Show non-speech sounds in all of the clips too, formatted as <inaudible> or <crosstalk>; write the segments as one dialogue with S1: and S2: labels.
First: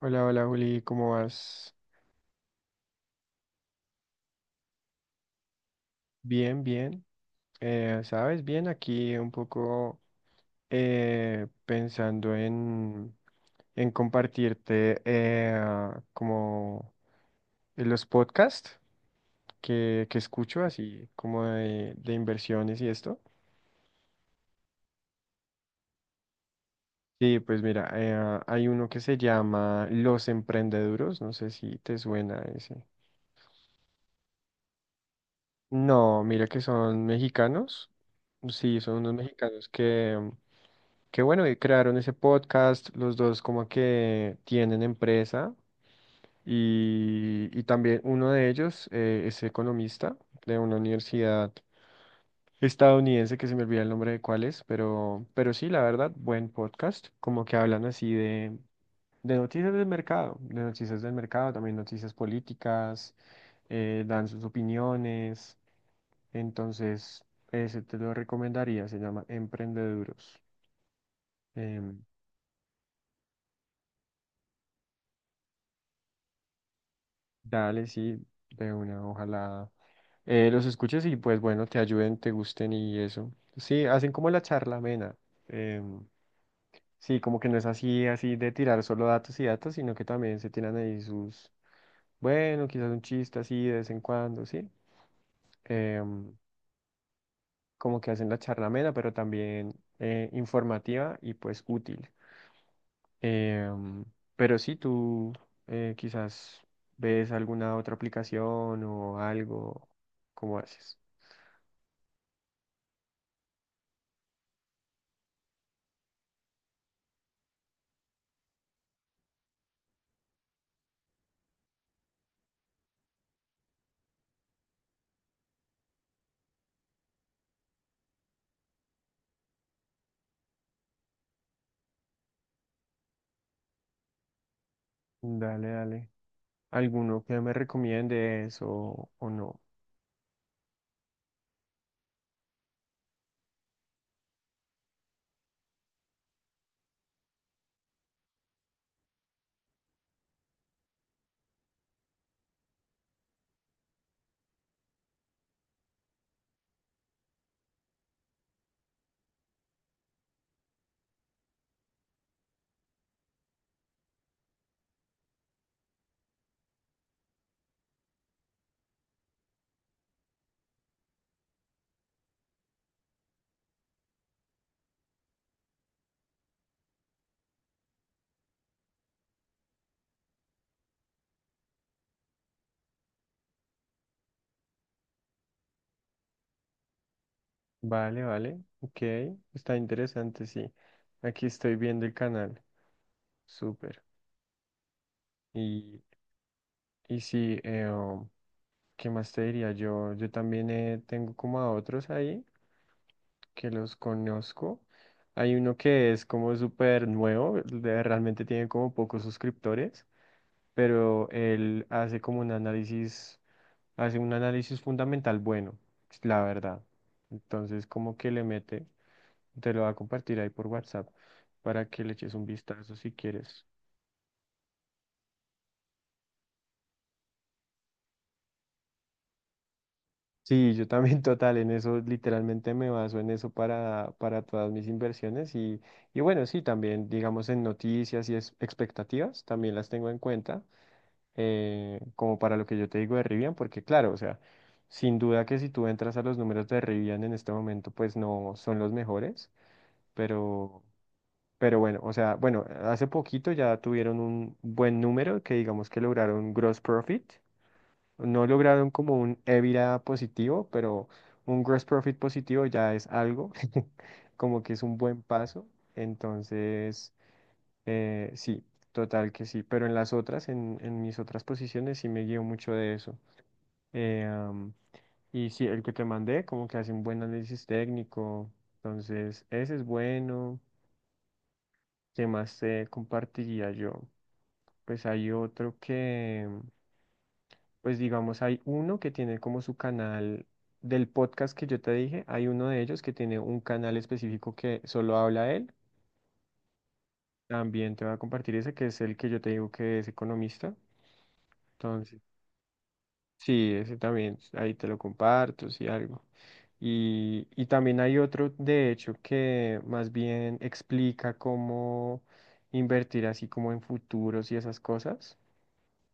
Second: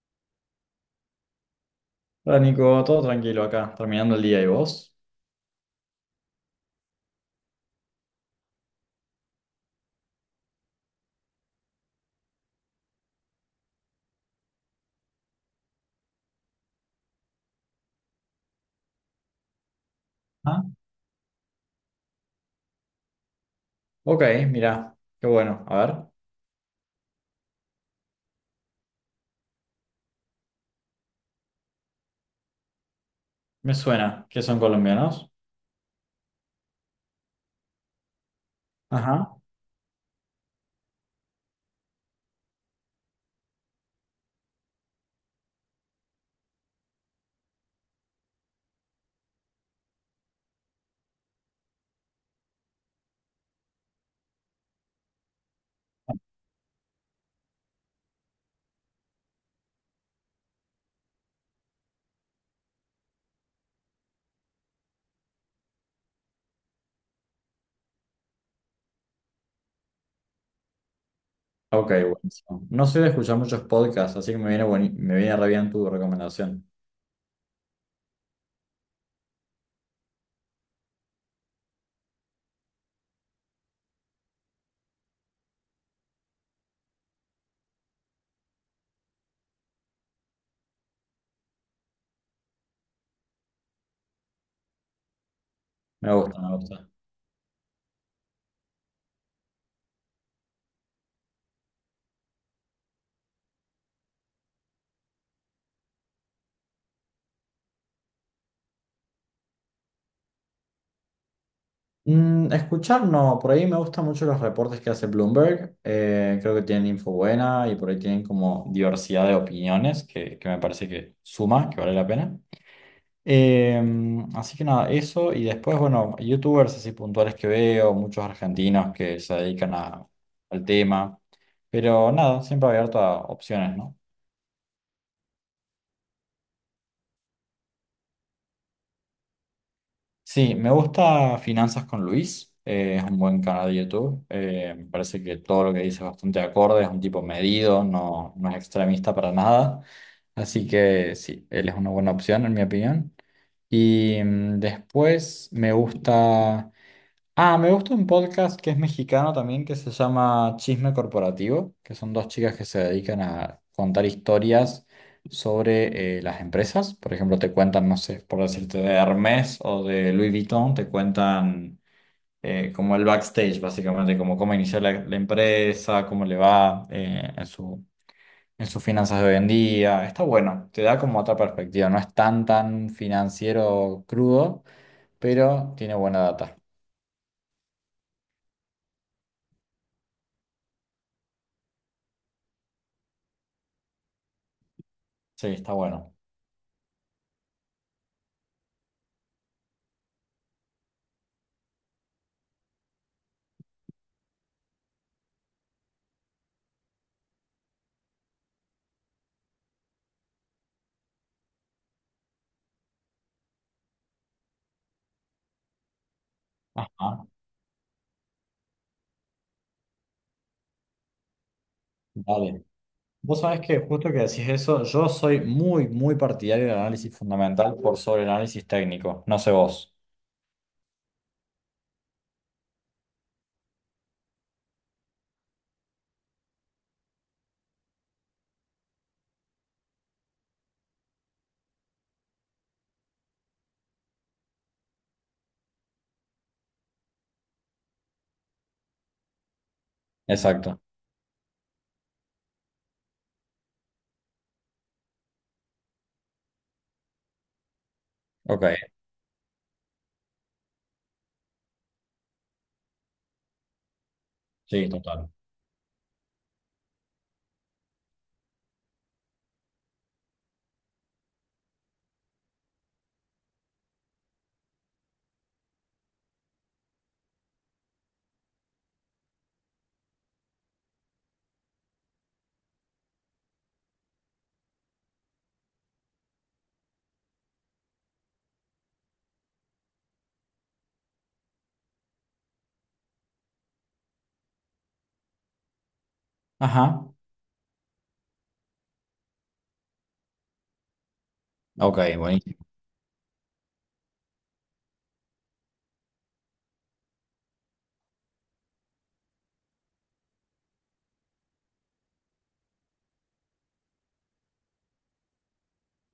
S1: Hola, hola Juli, ¿cómo vas?
S2: Hola Nico, todo tranquilo acá, terminando el día y vos.
S1: Bien, bien. ¿Sabes? Bien, aquí un poco pensando en compartirte como los podcasts que escucho,
S2: Ah,
S1: así como de inversiones y esto.
S2: ok, mirá, qué bueno. A ver,
S1: Sí, pues mira, hay uno que se llama Los Emprendeduros, no sé si te suena ese.
S2: me suena que son colombianos.
S1: No, mira que son mexicanos. Sí, son unos
S2: Ajá.
S1: mexicanos qué bueno que crearon ese podcast, los dos como que tienen empresa y también uno de ellos es economista de una universidad estadounidense que se me olvida el nombre de cuál es, pero sí, la verdad, buen podcast, como que hablan así de noticias del mercado, de noticias del mercado, también noticias políticas, dan sus opiniones, entonces ese te lo recomendaría, se llama Emprendeduros.
S2: Ok,
S1: em,
S2: buenísimo. No soy de escuchar muchos podcasts, así que me viene, me viene re bien tu recomendación.
S1: Dale, sí, de una, ojalá los escuches y pues bueno, te ayuden, te gusten y eso. Sí, hacen como la charla amena. em, sí, como que no es así, así de tirar solo datos y datos, sino que también se tiran ahí sus, bueno, quizás un chiste así de vez en cuando, sí.
S2: Me
S1: em,
S2: gusta, me gusta.
S1: Como que hacen la charla amena, pero también informativa y pues útil. Em, pero sí, tú quizás ves alguna otra aplicación o algo, ¿cómo haces?
S2: Mm, escuchar no, por ahí me gustan mucho los reportes que hace Bloomberg. Creo que tienen info buena y por ahí tienen como diversidad de opiniones que me parece que suma, que vale la pena. Así que nada, eso. Y después, bueno, youtubers así puntuales que veo, muchos argentinos que se dedican al tema. Pero nada, siempre abierto a opciones, ¿no?
S1: Dale, dale. ¿Alguno que me recomiendes o no?
S2: Sí, me gusta Finanzas con Luis. Es un buen canal de YouTube. Me parece que todo lo que dice es bastante acorde, es un tipo medido, no, no es extremista para nada. Así que sí, él es una buena opción, en mi opinión. Y mm, después me gusta. Ah, me gusta un podcast que es mexicano también, que se llama Chisme Corporativo, que son dos chicas que se dedican a contar historias sobre las empresas. Por ejemplo, te cuentan, no sé, por decirte, de Hermes o de Louis Vuitton, te cuentan como el backstage, básicamente, como cómo inició la empresa, cómo le va en en sus finanzas de hoy en día. Está bueno, te da como otra perspectiva, no es tan, tan financiero crudo, pero tiene buena data.
S1: Vale, vale. Ok. Está interesante, sí. Aquí estoy viendo el canal. Súper.
S2: Sí, está
S1: Y,
S2: bueno.
S1: y sí, ¿qué más te diría? Yo también tengo como a otros ahí que los conozco. Hay uno que es como súper nuevo, realmente tiene como pocos suscriptores, pero él hace como un análisis. Hace un análisis fundamental bueno, la verdad.
S2: Ajá.
S1: Entonces, como que le mete, te lo va a compartir ahí por WhatsApp para que le eches un
S2: Dale.
S1: vistazo si
S2: Vos sabés
S1: quieres.
S2: que justo que decís eso, yo soy muy, muy partidario del análisis fundamental por sobre el análisis técnico. No sé vos.
S1: Sí, yo también <laughs> total, en eso literalmente me baso en eso para todas mis inversiones y bueno, sí, también digamos en noticias y expectativas, también las tengo en cuenta, como para lo que yo te digo de Rivian, porque claro, o sea, sin duda que si tú entras a los números de Rivian en este momento, pues no son los mejores
S2: Exacto.
S1: pero Pero bueno, o sea, bueno, hace poquito ya tuvieron un buen número que digamos que lograron gross profit. No
S2: Ok.
S1: lograron como un EBITDA positivo, pero un gross profit positivo ya es algo, <laughs> como que es
S2: Sí,
S1: un buen
S2: total.
S1: paso. Entonces, sí, total que sí. Pero en las otras, en mis otras posiciones, sí me guío mucho de eso. Eh, am, y sí, el que te mandé, como que hace un buen análisis técnico. Entonces, ese es bueno. ¿Qué más te compartiría yo? Pues hay otro que, pues digamos, hay uno que tiene como su canal del podcast que yo te dije, hay uno de ellos que tiene un canal específico que solo habla él.
S2: Ajá.
S1: También te voy a compartir ese, que es el que yo te digo que es economista.
S2: Ok,
S1: Entonces,
S2: buenísimo.
S1: sí, ese también, ahí te lo comparto, si algo. Y también hay otro, de hecho, que más bien explica cómo invertir así como en futuros y esas cosas.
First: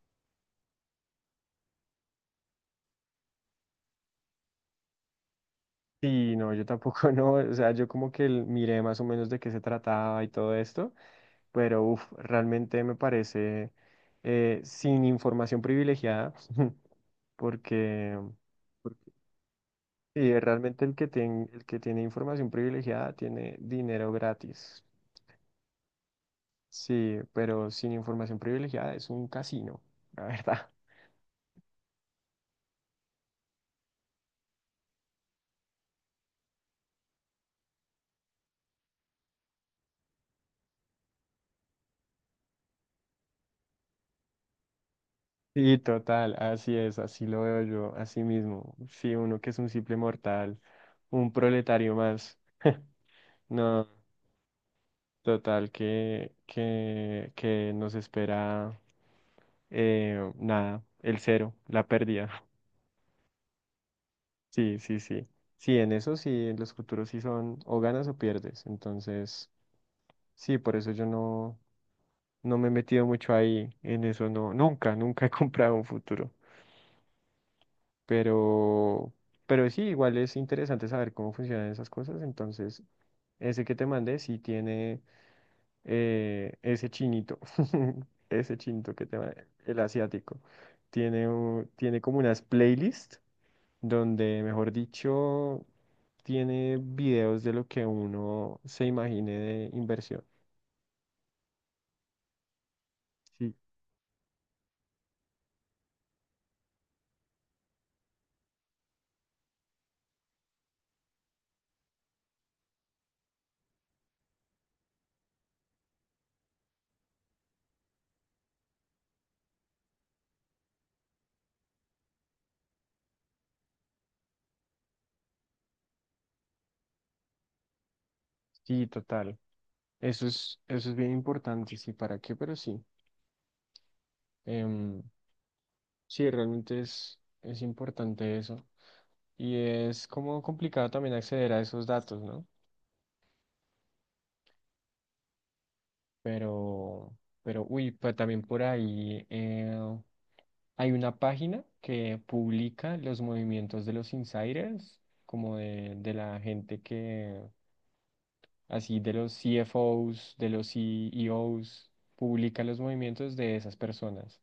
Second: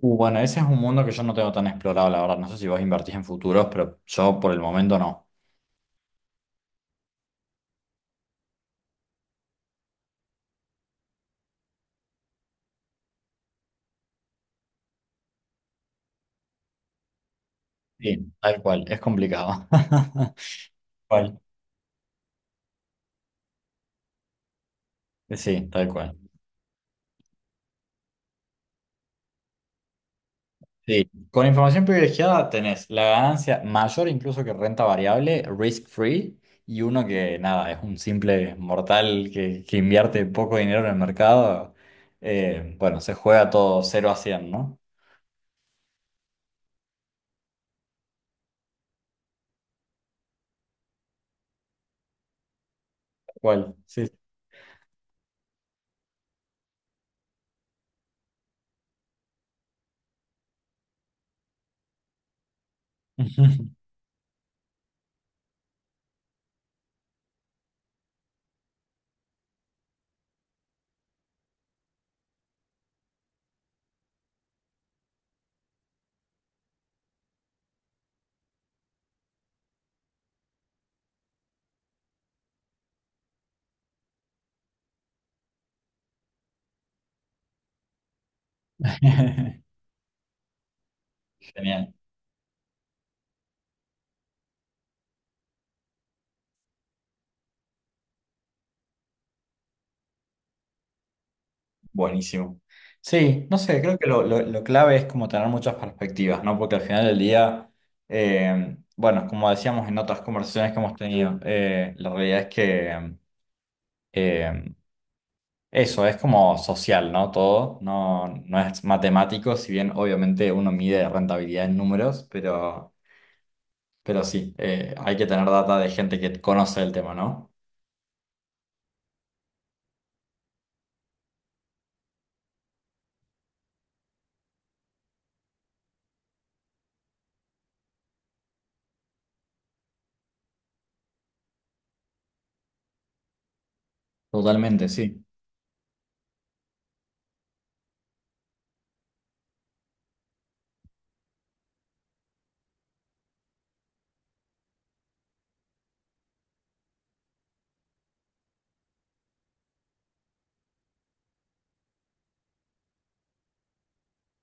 S2: Bueno, ese es un mundo que yo no tengo tan explorado, la verdad. No sé si vos invertís en futuros, pero yo por el momento no.
S1: Sí, no, yo tampoco. <laughs> No, o sea, yo como que miré más o menos de qué se trataba y todo esto, pero uf, realmente me parece sin información privilegiada, <laughs> porque,
S2: Sí, tal cual. Es
S1: porque
S2: complicado. <laughs> Tal
S1: sí, realmente
S2: cual.
S1: el que tiene información privilegiada tiene dinero gratis.
S2: Sí, tal cual.
S1: Sí, pero sin información privilegiada es un casino, <laughs> la verdad.
S2: Sí. Con información privilegiada tenés la ganancia mayor incluso que renta variable, risk free, y uno que nada, es un simple mortal que invierte poco dinero en el mercado. Bueno, se juega todo cero a 100, ¿no?
S1: Sí, total, así es, así lo veo yo, así mismo. Sí, uno que es un simple mortal, un proletario más. <laughs>
S2: Cuál,
S1: No.
S2: sí.
S1: Total que nos espera nada, el cero, la pérdida. <laughs>
S2: <laughs>
S1: Sí, sí, sí. Sí, en eso sí, en los futuros sí son o ganas o pierdes. Entonces, sí, por eso yo no, no me he metido mucho ahí en eso, no, nunca, nunca he <laughs> comprado un futuro. Pero, pero sí, igual es interesante saber cómo funcionan esas cosas. Entonces, ese que te mandé sí tiene. Ese chinito, <laughs> ese chinito que te va, el asiático, tiene,
S2: Genial,
S1: tiene como unas playlists donde, mejor dicho, tiene videos de lo que uno se imagine de inversión.
S2: buenísimo. Sí,
S1: Sí,
S2: no sé, creo que lo clave es como tener muchas perspectivas, ¿no? Porque al final del día, bueno, como decíamos en otras conversaciones que hemos tenido, la realidad es que... em, Eso es como social, ¿no? Todo no, no es matemático, si bien obviamente uno mide rentabilidad en números, pero sí, hay que tener data de gente que conoce el tema, ¿no?
S1: sí, total. Eso es bien importante, sí, ¿para qué? Pero sí. Em, sí, realmente es importante eso. Y es como complicado también acceder a esos datos, ¿no?
S2: Totalmente, sí.
S1: Pero, pero, uy, pues también por ahí hay una página que publica los movimientos de los insiders, como de la gente que, así, de los CFOs, de los CEOs, publica los movimientos de esas personas.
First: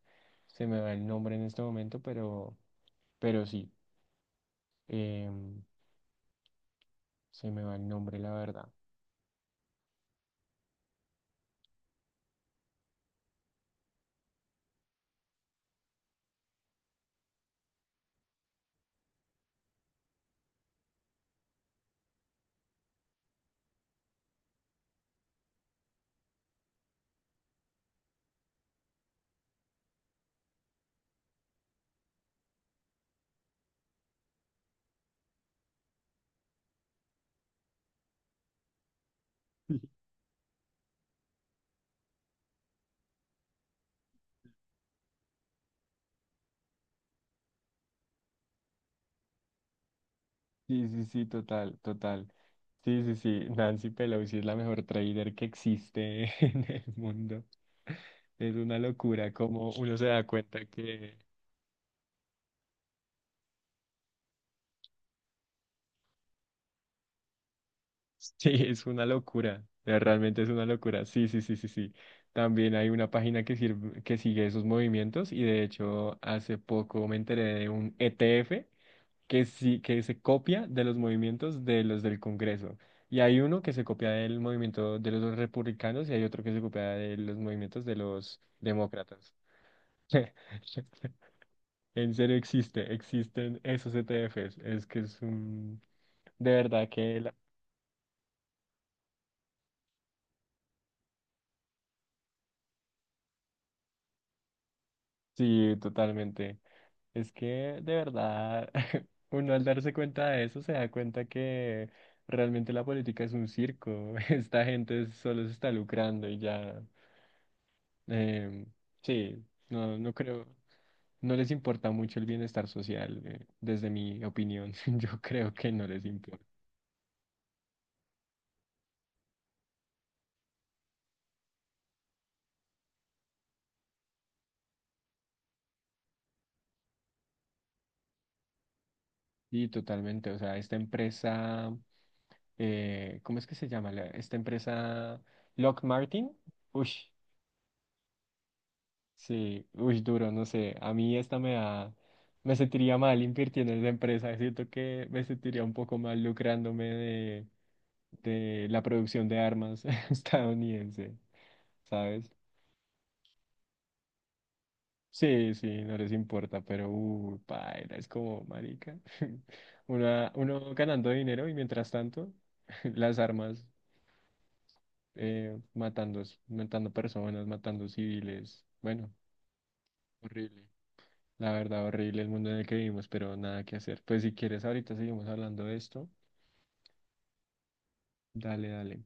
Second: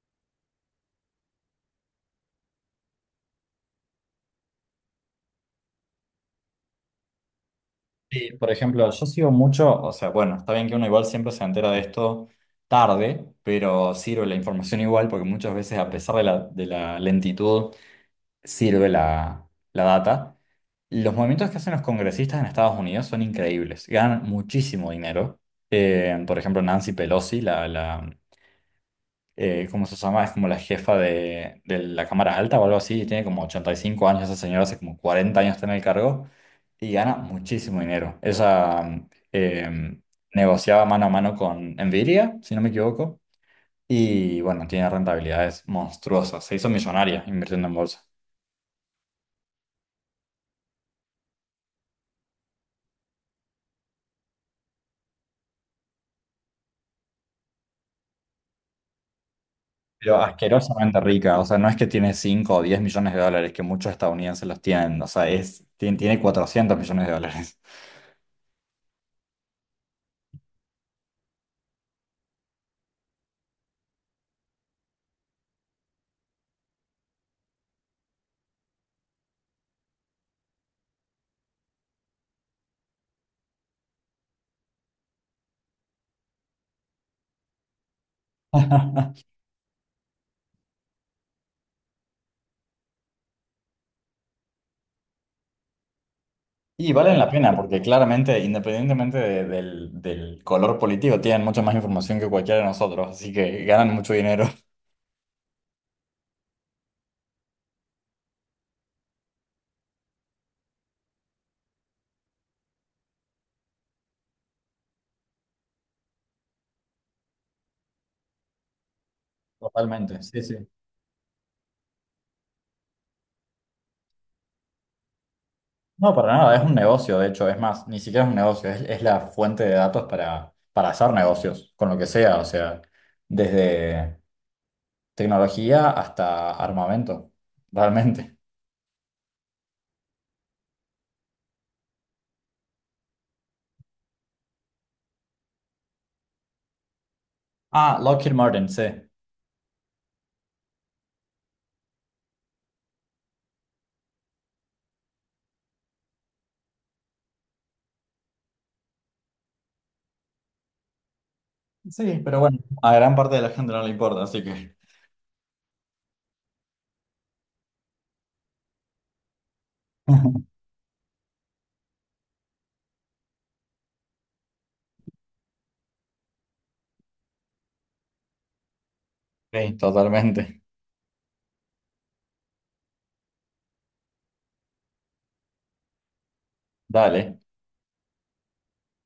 S1: Se me va el nombre en este momento, pero sí, em, se me va el nombre, la
S2: Sí, por
S1: verdad.
S2: ejemplo, yo sigo mucho, o sea, bueno, está bien que uno igual siempre se entera de esto tarde, pero sirve la información igual porque muchas veces a pesar de de la lentitud, sirve la data. Los movimientos que hacen los congresistas en Estados Unidos son increíbles, ganan muchísimo dinero. Por ejemplo, Nancy Pelosi, ¿cómo se llama? Es como la jefa de la Cámara Alta o algo así, y tiene como 85 años esa señora, hace como 40 años está en el cargo y gana muchísimo dinero. Ella negociaba mano a mano con Nvidia, si no me equivoco, y bueno, tiene rentabilidades monstruosas, se hizo millonaria invirtiendo en bolsa.
S1: Sí, sí, sí, total, total. Sí, sí, sí, Nancy Pelosi es la mejor trader que existe <laughs> en el mundo. Es una locura como uno se
S2: Pero
S1: da cuenta
S2: asquerosamente
S1: que
S2: rica, o sea, no es que tiene 5 o 10 millones de dólares, que muchos estadounidenses los tienen, o sea, tiene 400 millones de dólares.
S1: sí, es una locura. Realmente es una locura. Sí, sí, sí, sí, sí. También hay una página que sirve, que sigue esos movimientos y de hecho hace poco me enteré de un ETF que sí, que se copia de los movimientos de los del Congreso. Y hay uno que se copia del movimiento de los republicanos y hay otro que se copia de los movimientos de los demócratas. <laughs> En serio existe, existen esos ETFs. Es que es un... De verdad
S2: Y valen
S1: que...
S2: la pena, porque claramente, independientemente del color político, tienen mucha más información que cualquiera de nosotros, así que ganan mucho dinero.
S1: sí, totalmente. Es que de verdad, <laughs> uno al darse cuenta de eso se da cuenta que realmente la política es un circo. <laughs> Esta gente solo se está lucrando y ya. Eh, sí, no, no
S2: Totalmente, sí,
S1: creo,
S2: sí.
S1: no les importa mucho el bienestar social, desde mi opinión, <laughs> yo creo que no les
S2: No, para
S1: importa.
S2: nada, es un negocio, de hecho, es más, ni siquiera es un negocio, es la fuente de datos para hacer negocios, con lo que sea, o sea, desde tecnología hasta armamento, realmente.
S1: Y totalmente, o sea, esta empresa, ¿cómo es que se llama? Esta empresa Lock Martin, uy,
S2: Ah, Lockheed Martin, sí.
S1: sí, uy, duro, no sé, a mí esta me da, me sentiría mal invirtiendo en esa empresa, siento que me sentiría un poco mal lucrándome de la producción de armas <laughs> estadounidense,
S2: Sí,
S1: ¿sabes?
S2: pero bueno, a gran parte de la gente no le importa, así que...
S1: Sí, sí, no les importa, pero paila, es como marica. <laughs> Una,
S2: <laughs>
S1: uno ganando dinero y mientras tanto, <laughs> las armas matando, matando personas, matando civiles. Bueno,
S2: Sí, totalmente.
S1: horrible. La verdad, horrible el mundo en el que vivimos, pero nada que hacer. Pues si quieres, ahorita seguimos hablando de esto.
S2: Dale.
S1: Dale, dale.